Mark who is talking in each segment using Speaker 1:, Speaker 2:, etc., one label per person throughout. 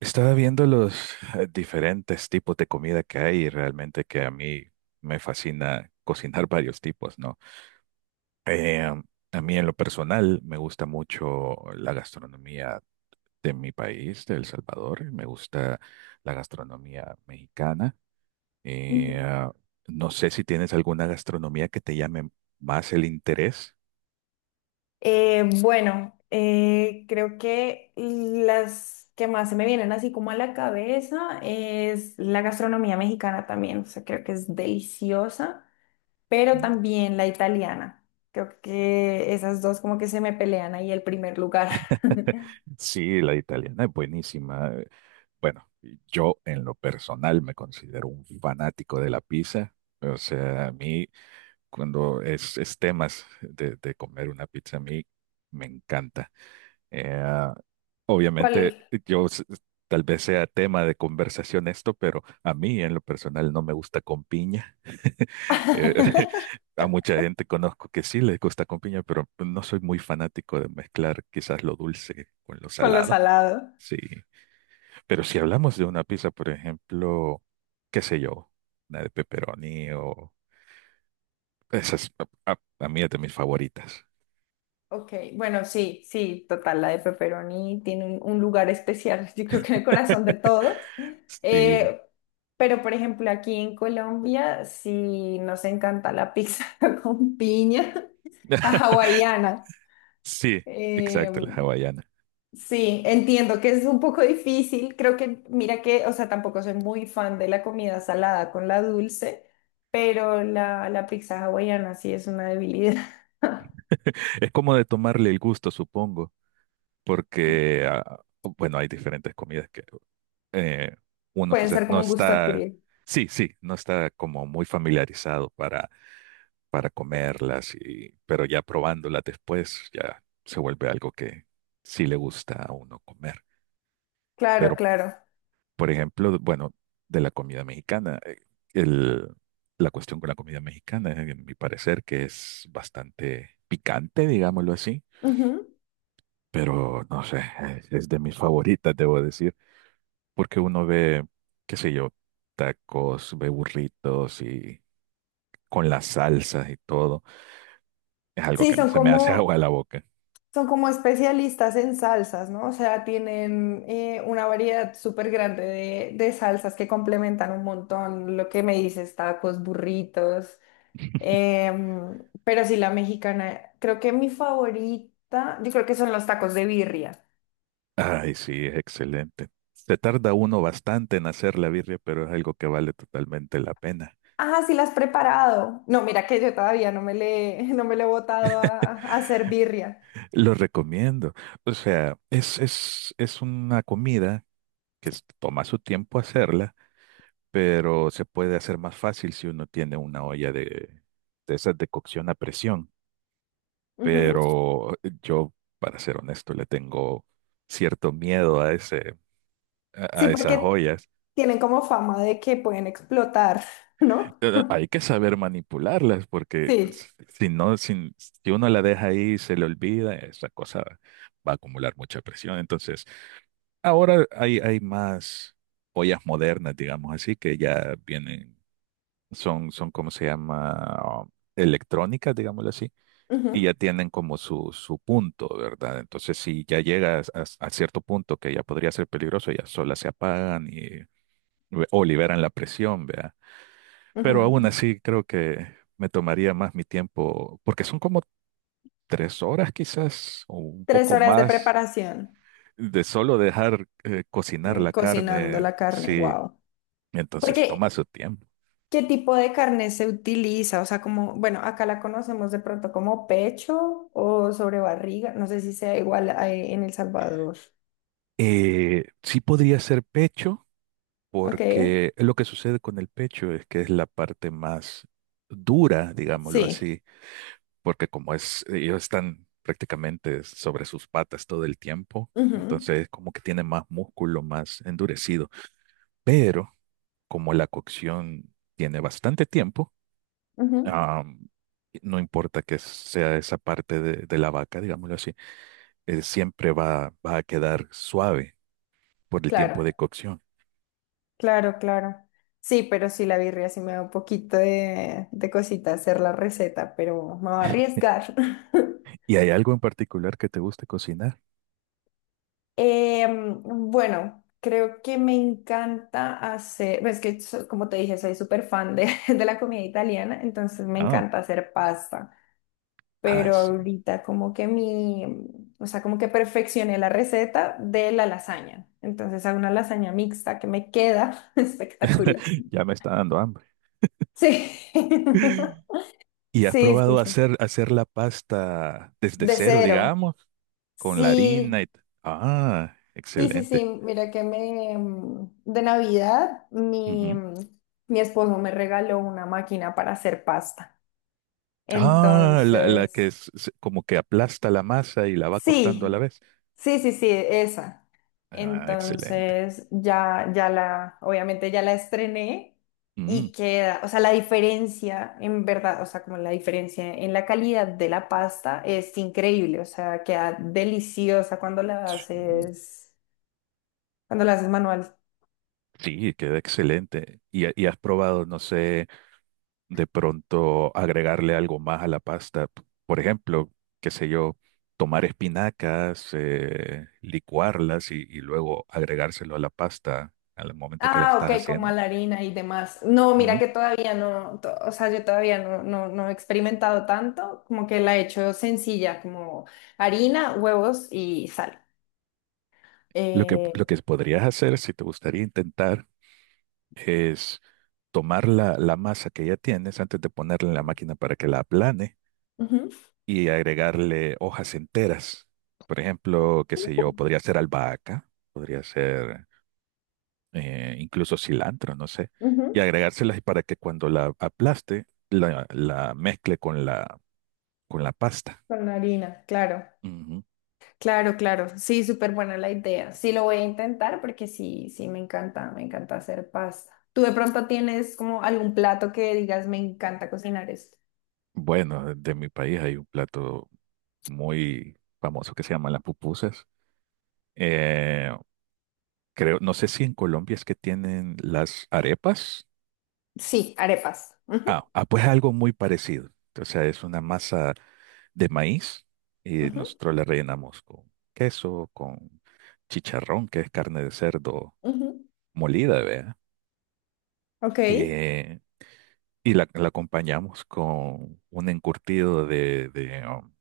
Speaker 1: Estaba viendo los diferentes tipos de comida que hay y realmente que a mí me fascina cocinar varios tipos, ¿no? Eh, a mí en lo personal me gusta mucho la gastronomía de mi país, de El Salvador, me gusta la gastronomía mexicana.
Speaker 2: Ujú.
Speaker 1: Eh, ah, no sé si tienes alguna gastronomía que te llame más el interés.
Speaker 2: Bueno, creo que las que más se me vienen así como a la cabeza es la gastronomía mexicana también, o sea, creo que es deliciosa, pero
Speaker 1: Mm.
Speaker 2: también la italiana. Creo que esas dos como que se me pelean ahí el primer lugar.
Speaker 1: Sí, la italiana es buenísima. Bueno, yo en lo personal me considero un fanático de la pizza. O sea, a mí cuando es temas de comer una pizza, a mí me encanta. Eh, ah, Obviamente,
Speaker 2: ¿Cuál?
Speaker 1: yo s- tal vez sea tema de conversación esto, pero a mí en lo personal no me gusta con piña. Eh, a mucha gente conozco que sí les gusta con piña, pero no soy muy fanático de mezclar quizás lo dulce con lo
Speaker 2: Con lo
Speaker 1: salado.
Speaker 2: salado.
Speaker 1: Sí. Pero si hablamos de una pizza, por ejemplo, qué sé yo, una de pepperoni o esas, a mí es de mis favoritas.
Speaker 2: Ok, bueno, sí, sí, total, la de pepperoni tiene un lugar especial, yo creo que en el corazón de todos.
Speaker 1: Sí.
Speaker 2: Eh, pero, por ejemplo, aquí en Colombia, sí nos encanta la pizza con piña, la hawaiana.
Speaker 1: Sí,
Speaker 2: Eh,
Speaker 1: exacto, la hawaiana.
Speaker 2: sí, entiendo que es un poco difícil, creo que, mira que, o sea, tampoco soy muy fan de la comida salada con la dulce, pero la pizza hawaiana sí es una debilidad.
Speaker 1: Es como de tomarle el gusto, supongo. Porque, ah, bueno, hay diferentes comidas que eh, uno
Speaker 2: Pueden
Speaker 1: quizás
Speaker 2: ser
Speaker 1: no
Speaker 2: como un gusto
Speaker 1: está,
Speaker 2: adquirido.
Speaker 1: sí, sí, no está como muy familiarizado para comerlas, y, pero ya probándolas después ya se vuelve algo que sí le gusta a uno comer.
Speaker 2: Claro,
Speaker 1: Pero,
Speaker 2: claro.
Speaker 1: por ejemplo, bueno, de la comida mexicana, el, la cuestión con la comida mexicana, en mi parecer, que es bastante picante, digámoslo así,
Speaker 2: Ujú.
Speaker 1: pero no sé, es de mis favoritas, debo decir. Porque uno ve, qué sé yo, tacos, ve burritos y con las salsas y todo. Es algo que
Speaker 2: Sí,
Speaker 1: a mí se me hace agua a la boca.
Speaker 2: son como especialistas en salsas, ¿no? O sea, tienen una variedad súper grande de salsas que complementan un montón lo que me dices, tacos, burritos. em, pero sí, la mexicana, creo que mi favorita, yo creo que son los tacos de birria.
Speaker 1: Ay, sí, es excelente. Se tarda uno bastante en hacer la birria, pero es algo que vale totalmente la pena.
Speaker 2: Ah, sí, la has preparado. No, mira que yo todavía no me le, no me le he botado a hacer birria.
Speaker 1: Lo recomiendo. O sea, es una comida que toma su tiempo hacerla, pero se puede hacer más fácil si uno tiene una olla de esas de cocción a presión.
Speaker 2: Ujú.
Speaker 1: Pero yo, para ser honesto, le tengo cierto miedo a a
Speaker 2: Sí,
Speaker 1: esas
Speaker 2: porque
Speaker 1: joyas.
Speaker 2: tienen como fama de que pueden explotar, ¿no?
Speaker 1: Hay que saber manipularlas porque
Speaker 2: Sí.
Speaker 1: si uno la deja ahí y se le olvida, esa cosa va a acumular mucha presión. Entonces, ahora hay más joyas modernas, digamos así, que ya vienen, ¿cómo se llama? Electrónicas, digámoslo así, y
Speaker 2: Ujú,
Speaker 1: ya tienen como su punto, ¿verdad? Entonces, si ya llegas a cierto punto que ya podría ser peligroso, ya solas se apagan y, o liberan la presión, ¿vea? Pero
Speaker 2: ujú.
Speaker 1: aún así creo que me tomaría más mi tiempo, porque son como 3 horas quizás, o un
Speaker 2: Tres
Speaker 1: poco
Speaker 2: horas de
Speaker 1: más,
Speaker 2: preparación,
Speaker 1: de solo dejar cocinar la
Speaker 2: cocinando
Speaker 1: carne,
Speaker 2: la carne,
Speaker 1: sí,
Speaker 2: wow.
Speaker 1: entonces toma
Speaker 2: Porque,
Speaker 1: su tiempo.
Speaker 2: ¿qué tipo de carne se utiliza? O sea, como, bueno, acá la conocemos de pronto como pecho o sobre barriga, no sé si sea igual a- en El Salvador.
Speaker 1: Sí podría ser pecho
Speaker 2: Ok,
Speaker 1: porque lo que sucede con el pecho es que es la parte más dura, digámoslo
Speaker 2: sí.
Speaker 1: así, porque como es, ellos están prácticamente sobre sus patas todo el tiempo,
Speaker 2: Ujú,
Speaker 1: entonces como que tiene más músculo, más endurecido, pero como la cocción tiene bastante tiempo,
Speaker 2: ujú.
Speaker 1: ah, no importa que sea esa parte de la vaca, digámoslo así, siempre va, va a quedar suave por el
Speaker 2: Claro,
Speaker 1: tiempo de cocción.
Speaker 2: claro, claro. Sí, pero sí, la birria sí me da un poquito de cosita hacer la receta, pero me va a arriesgar.
Speaker 1: ¿Y hay algo en particular que te guste cocinar?
Speaker 2: Em, bueno, creo que me encanta hacer, pues, es que so- como te dije, soy súper fan de, de la comida italiana, entonces me
Speaker 1: Ah,
Speaker 2: encanta hacer pasta,
Speaker 1: ah,
Speaker 2: pero
Speaker 1: sí.
Speaker 2: ahorita como que mi, o sea, como que perfeccioné la receta de la lasaña, entonces hago una lasaña mixta que me queda espectacular.
Speaker 1: Ya me está dando hambre.
Speaker 2: Sí,
Speaker 1: ¿Y has
Speaker 2: sí, sí,
Speaker 1: probado
Speaker 2: sí,
Speaker 1: hacer la pasta desde
Speaker 2: de
Speaker 1: cero,
Speaker 2: cero,
Speaker 1: digamos, con la harina
Speaker 2: sí.
Speaker 1: y... ah,
Speaker 2: Sí, sí, sí,
Speaker 1: excelente.
Speaker 2: mira que de Navidad
Speaker 1: Ujú.
Speaker 2: mi esposo me regaló una máquina para hacer pasta.
Speaker 1: Ah, la que
Speaker 2: Entonces,
Speaker 1: es como que aplasta la masa y la va cortando a la
Speaker 2: sí,
Speaker 1: vez.
Speaker 2: sí, sí, sí, esa.
Speaker 1: Ah, excelente.
Speaker 2: Entonces, ya, ya la, obviamente ya la estrené
Speaker 1: Mm,
Speaker 2: y queda, o sea, la diferencia en verdad, o sea, como la diferencia en la calidad de la pasta es increíble, o sea, queda deliciosa
Speaker 1: sí,
Speaker 2: cuando la haces manual.
Speaker 1: sí, queda excelente. Y has probado, no sé... de pronto agregarle algo más a la pasta. Por ejemplo, qué sé yo, tomar espinacas, licuarlas y luego agregárselo a la pasta al momento que la
Speaker 2: Ah,
Speaker 1: estás
Speaker 2: ok, como a
Speaker 1: haciendo.
Speaker 2: la harina y demás. No, mira
Speaker 1: Ujú.
Speaker 2: que todavía no, to- o sea, yo todavía no, no, no he experimentado tanto, como que la he hecho sencilla, como harina, huevos y sal. Eh,
Speaker 1: Lo que podrías hacer, si te gustaría intentar, es tomar la, la masa que ya tienes antes de ponerla en la máquina para que la aplane
Speaker 2: Ujú,
Speaker 1: y agregarle hojas enteras. Por ejemplo, qué sé
Speaker 2: Uh,
Speaker 1: yo, podría ser albahaca, podría ser incluso cilantro, no sé,
Speaker 2: ujú,
Speaker 1: y agregárselas y para que cuando la aplaste, la mezcle con la pasta.
Speaker 2: Con la harina, claro,
Speaker 1: Ujú.
Speaker 2: claro, claro. Sí, súper buena la idea. Sí, lo voy a intentar porque sí, sí, me encanta hacer pasta. ¿Tú de pronto tienes como algún plato que digas, me encanta cocinar esto?
Speaker 1: Bueno, de mi país hay un plato muy famoso que se llama las pupusas. Eh, Creo, no sé si en Colombia es que tienen las arepas.
Speaker 2: Sí, arepas. Ujú,
Speaker 1: Ah, ah, pues algo muy parecido. O sea, es una masa de maíz y
Speaker 2: ujú,
Speaker 1: nosotros la rellenamos con queso, con chicharrón, que es carne de cerdo
Speaker 2: ujú.
Speaker 1: molida, ¿vea?
Speaker 2: Ok.
Speaker 1: eh, y la acompañamos con un encurtido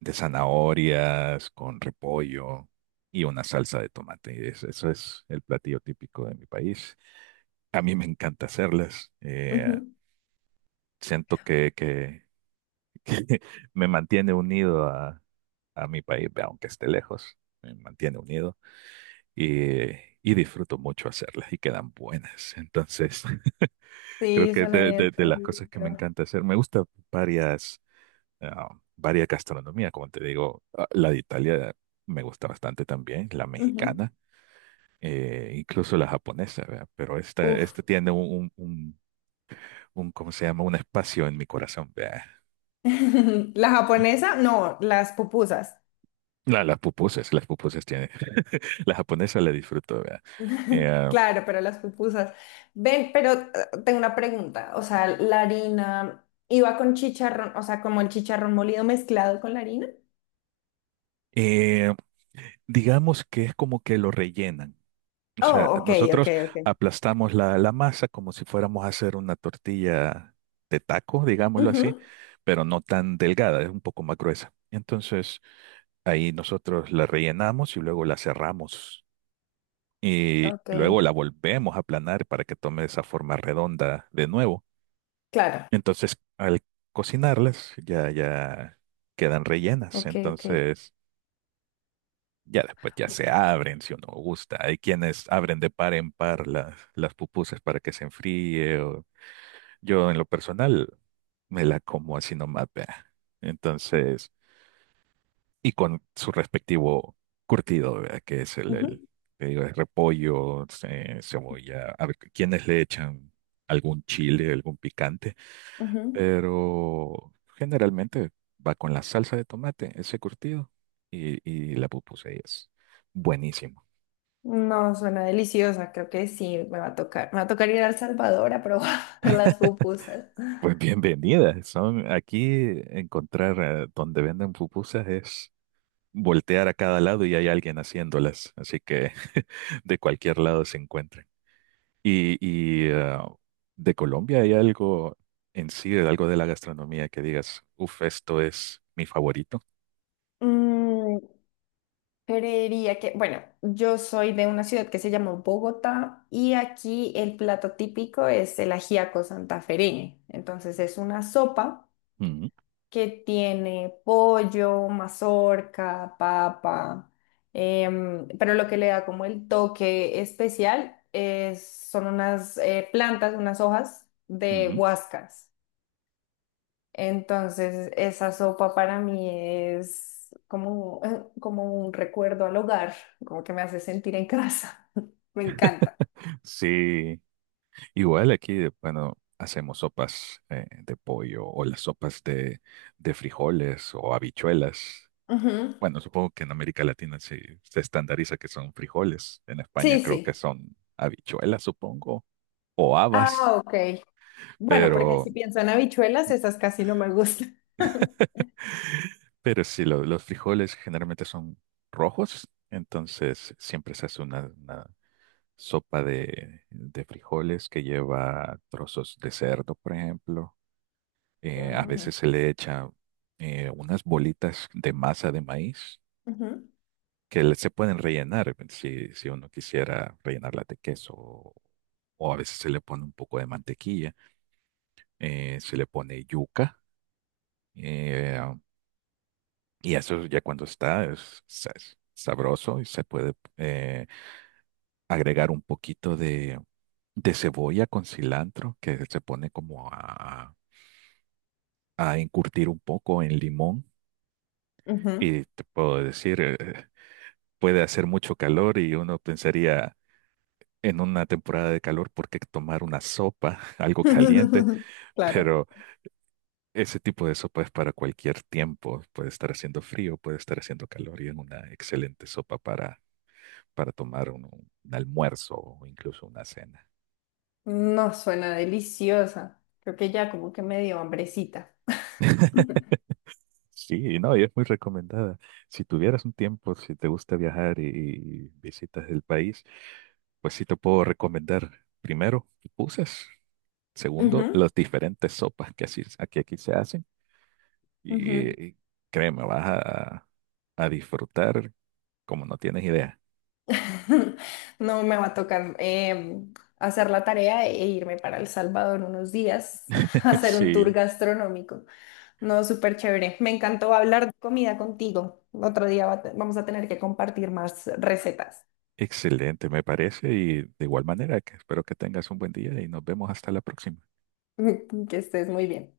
Speaker 1: de zanahorias, con repollo y una salsa de tomate. Y eso es el platillo típico de mi país. A mí me encanta hacerlas. Siento que, que me mantiene unido a mi país, aunque esté lejos, me mantiene unido y, y disfruto mucho hacerlas y quedan buenas. Entonces... Creo
Speaker 2: Sí,
Speaker 1: que
Speaker 2: suena bien
Speaker 1: de las cosas que me
Speaker 2: rico.
Speaker 1: encanta hacer, me gusta varias. ah, Varias gastronomías, como te digo, ah, la de Italia me gusta bastante también, la
Speaker 2: Ujú.
Speaker 1: mexicana, incluso la japonesa, ¿verdad? Pero esta,
Speaker 2: Uf.
Speaker 1: esta tiene ¿cómo se llama? Un espacio en mi corazón, ¿verdad?
Speaker 2: La japonesa, no, las pupusas.
Speaker 1: Las pupusas, las pupusas tiene, la japonesa la disfruto, ¿verdad? Eh,
Speaker 2: Claro, pero las pupusas. Ven, pero tengo una pregunta. O sea, la harina iba con chicharrón, o sea, como el chicharrón molido mezclado con la harina.
Speaker 1: eh, digamos que es como que lo rellenan. O sea,
Speaker 2: Oh, ok, ok,
Speaker 1: nosotros
Speaker 2: ok.
Speaker 1: aplastamos la, la masa como si fuéramos a hacer una tortilla de taco, digámoslo así,
Speaker 2: Ujú.
Speaker 1: pero no tan delgada, es un poco más gruesa. Entonces, ahí nosotros la rellenamos y luego la cerramos y
Speaker 2: Ok,
Speaker 1: luego la volvemos a aplanar para que tome esa forma redonda de nuevo.
Speaker 2: claro.
Speaker 1: Entonces, al cocinarlas ya quedan rellenas.
Speaker 2: Ok, ok.
Speaker 1: Entonces, ya después ya se abren si uno gusta. Hay quienes abren de par en par las pupusas para que se enfríe. Yo en lo personal me la como así nomás, vea. Entonces, y con su respectivo curtido, vea, que es
Speaker 2: Ujú,
Speaker 1: el, te digo, es repollo, cebolla. A ver, quienes le echan algún chile, algún picante,
Speaker 2: ujú.
Speaker 1: pero generalmente va con la salsa de tomate, ese curtido, y la pupusa y es buenísima.
Speaker 2: No, suena deliciosa. Creo que sí, me va a tocar. Me va a tocar ir a El Salvador a probar las pupusas.
Speaker 1: Pues bienvenidas. Son aquí encontrar donde venden pupusas es voltear a cada lado y hay alguien haciéndolas. Así que de cualquier lado se encuentran. Y de Colombia hay algo en sí, algo de la gastronomía que digas, uff, esto es mi favorito.
Speaker 2: Mm, creería que, bueno, yo soy de una ciudad que se llama Bogotá y aquí el plato típico es el ajiaco santafereño. Entonces es una sopa
Speaker 1: Ujú,
Speaker 2: que tiene pollo, mazorca, papa, pero lo que le da como el toque especial es, son unas plantas, unas hojas de
Speaker 1: ujú.
Speaker 2: huascas. Entonces, esa sopa para mí es como, como un recuerdo al hogar, como que me hace sentir en casa. Me encanta.
Speaker 1: Sí, igual aquí, bueno, hacemos sopas de pollo o las sopas de frijoles o habichuelas.
Speaker 2: Ujú.
Speaker 1: Bueno, supongo que en América Latina sí se estandariza que son frijoles. En España
Speaker 2: Sí,
Speaker 1: creo que
Speaker 2: sí.
Speaker 1: son habichuelas, supongo, o habas,
Speaker 2: Ah, ok. Bueno, porque
Speaker 1: pero,
Speaker 2: si pienso en habichuelas, esas casi no me gustan.
Speaker 1: pero sí, los frijoles generalmente son rojos, entonces siempre se hace una sopa de frijoles que lleva trozos de cerdo, por ejemplo. A
Speaker 2: Mm.
Speaker 1: veces se le echa unas bolitas de masa de maíz
Speaker 2: Ujú,
Speaker 1: que se pueden rellenar si, si uno quisiera rellenarla de queso o a veces se le pone un poco de mantequilla, se le pone yuca eh, y eso ya cuando es sabroso y se puede agregar un poquito de cebolla con cilantro que se pone como a encurtir un poco en limón
Speaker 2: ujú.
Speaker 1: y te puedo decir, puede hacer mucho calor y uno pensaría... en una temporada de calor por qué tomar una sopa, algo caliente,
Speaker 2: Claro.
Speaker 1: pero ese tipo de sopa es para cualquier tiempo. Puede estar haciendo frío, puede estar haciendo calor y es una excelente sopa para tomar un almuerzo o incluso una cena.
Speaker 2: No suena deliciosa. Creo que ya como que me dio hambrecita.
Speaker 1: Sí, no, y es muy recomendada. Si tuvieras un tiempo, si te gusta viajar y visitas el país, pues sí te puedo recomendar primero pupusas, segundo
Speaker 2: Ujú,
Speaker 1: las diferentes sopas que aquí se hacen.
Speaker 2: ujú.
Speaker 1: Y créeme, vas a disfrutar como no tienes idea.
Speaker 2: No me va a tocar hacer la tarea e irme para El Salvador unos días a hacer un tour
Speaker 1: Sí,
Speaker 2: gastronómico. No, súper chévere. Me encantó hablar de comida contigo. Otro día va a te- vamos a tener que compartir más recetas.
Speaker 1: excelente, me parece. Y de igual manera, que espero que tengas un buen día y nos vemos hasta la próxima.
Speaker 2: Que estés muy bien.